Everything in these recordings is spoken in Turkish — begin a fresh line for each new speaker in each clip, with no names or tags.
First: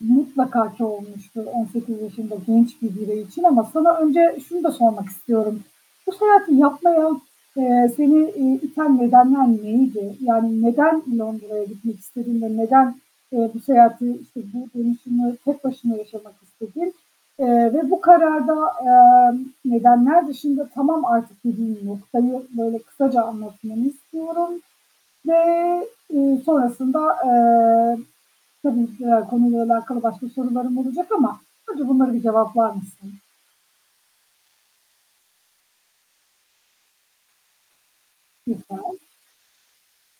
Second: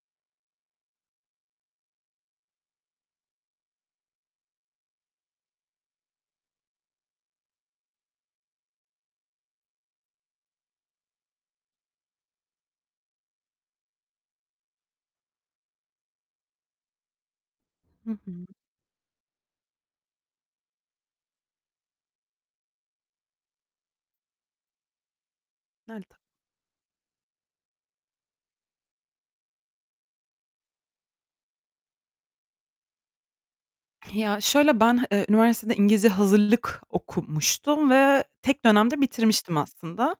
Mutlaka ki olmuştur 18 yaşında genç bir birey için ama sana önce şunu da sormak istiyorum. Bu seyahati yapmaya, eee, seni, iii, iten nedenler miydi? Yani neden Londra'ya gitmek istedin ve neden, eee, bu seyahati, işte, bu dönüşümü tek başına yaşamak istedin, eee, ve bu
Hı hı.
kararda, eee, nedenler dışında tamam artık dediğin noktayı böyle kısaca anlatmamı istiyorum ve,
[unintelligible]
eee, sonrasında, eee, tabii ki ya, konuyla alakalı başka sorularım olacak ama önce bunları bir cevaplar mısın?
Ya, şöyle ben, eee, üniversitede İngilizce hazırlık okumuştum ve tek
Güzel.
dönemde bitirmiştim aslında.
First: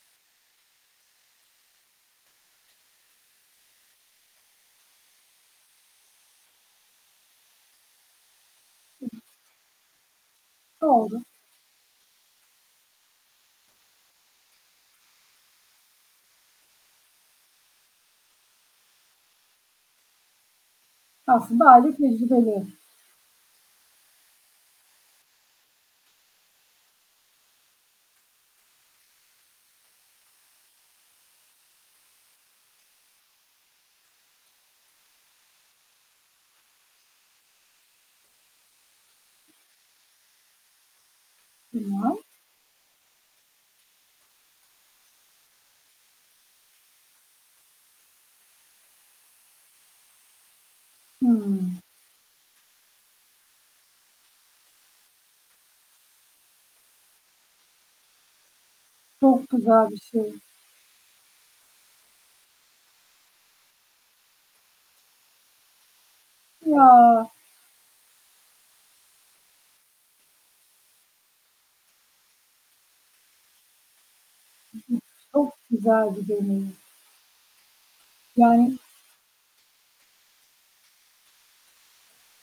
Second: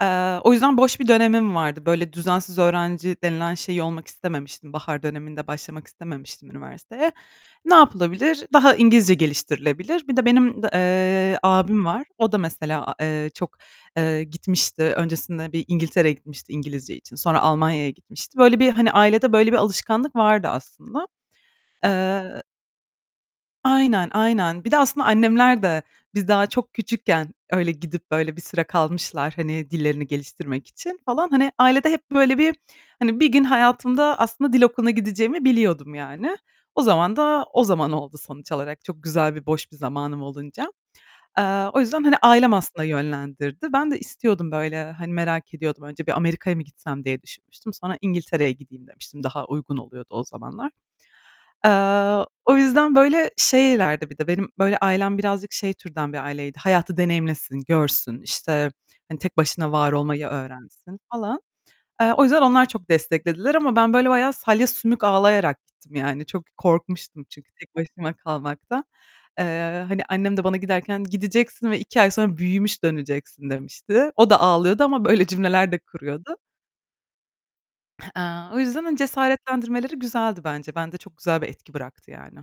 Eee, o yüzden boş bir dönemim vardı. Böyle düzensiz öğrenci denilen şeyi olmak istememiştim bahar döneminde başlamak istememiştim üniversiteye. Ne yapılabilir? Daha İngilizce
[unintelligible]
geliştirilebilir. Bir de benim d
Doğru.
eee, abim var. O da mesela a eee, çok eee, gitmişti. Öncesinde bir İngiltere'ye gitmişti İngilizce için. Sonra Almanya'ya gitmişti. Böyle bir hani, ailede böyle bir alışkanlık vardı aslında.
Aslında aile
Eee
tecrübeli.
Aynen, aynen. Bir de aslında annemler de biz daha çok küçükken öyle gidip böyle bir süre kalmışlar, hani, dillerini geliştirmek için falan. Hani, ailede hep böyle bir, hani, bir gün hayatımda aslında dil okuluna gideceğimi biliyordum yani. O zaman da o zaman oldu sonuç olarak çok güzel ve boş bir zamanım olunca. Eee, o yüzden, hani,
[unintelligible]
ailem aslında yönlendirdi. Ben de istiyordum böyle, hani, merak ediyordum. Önce bir Amerika'ya mı gitsem diye düşünmüştüm. Sonra İngiltere'ye gideyim demiştim. Daha uygun oluyordu o zamanlar. Eee,
Hımm.
o yüzden böyle şeylerdi bir de benim böyle ailem birazcık şey türden bir aileydi, "Hayatı deneyimlesin, görsün, işte, hani, tek
Çok
başına
güzel
var
bir
olmayı
şey.
öğrensin." falan. Eee, o yüzden onlar çok desteklediler ama ben böyle bayağı salya sümük ağlayarak gittim. Yani çok korkmuştum
Ya.
çünkü tek başıma kalmaktan. Eee, hani annem de bana giderken "Gideceksin ve 2 ay sonra büyümüş döneceksin." demişti. O da ağlıyordu ama
[unintelligible]
böyle
Çok
cümleler de
güzel bir
kuruyordu.
deneyim.
Eee, o
Yani
yüzden, hani, cesaretlendirmeleri güzeldi bence. Bende çok güzel bir etki bıraktı yani.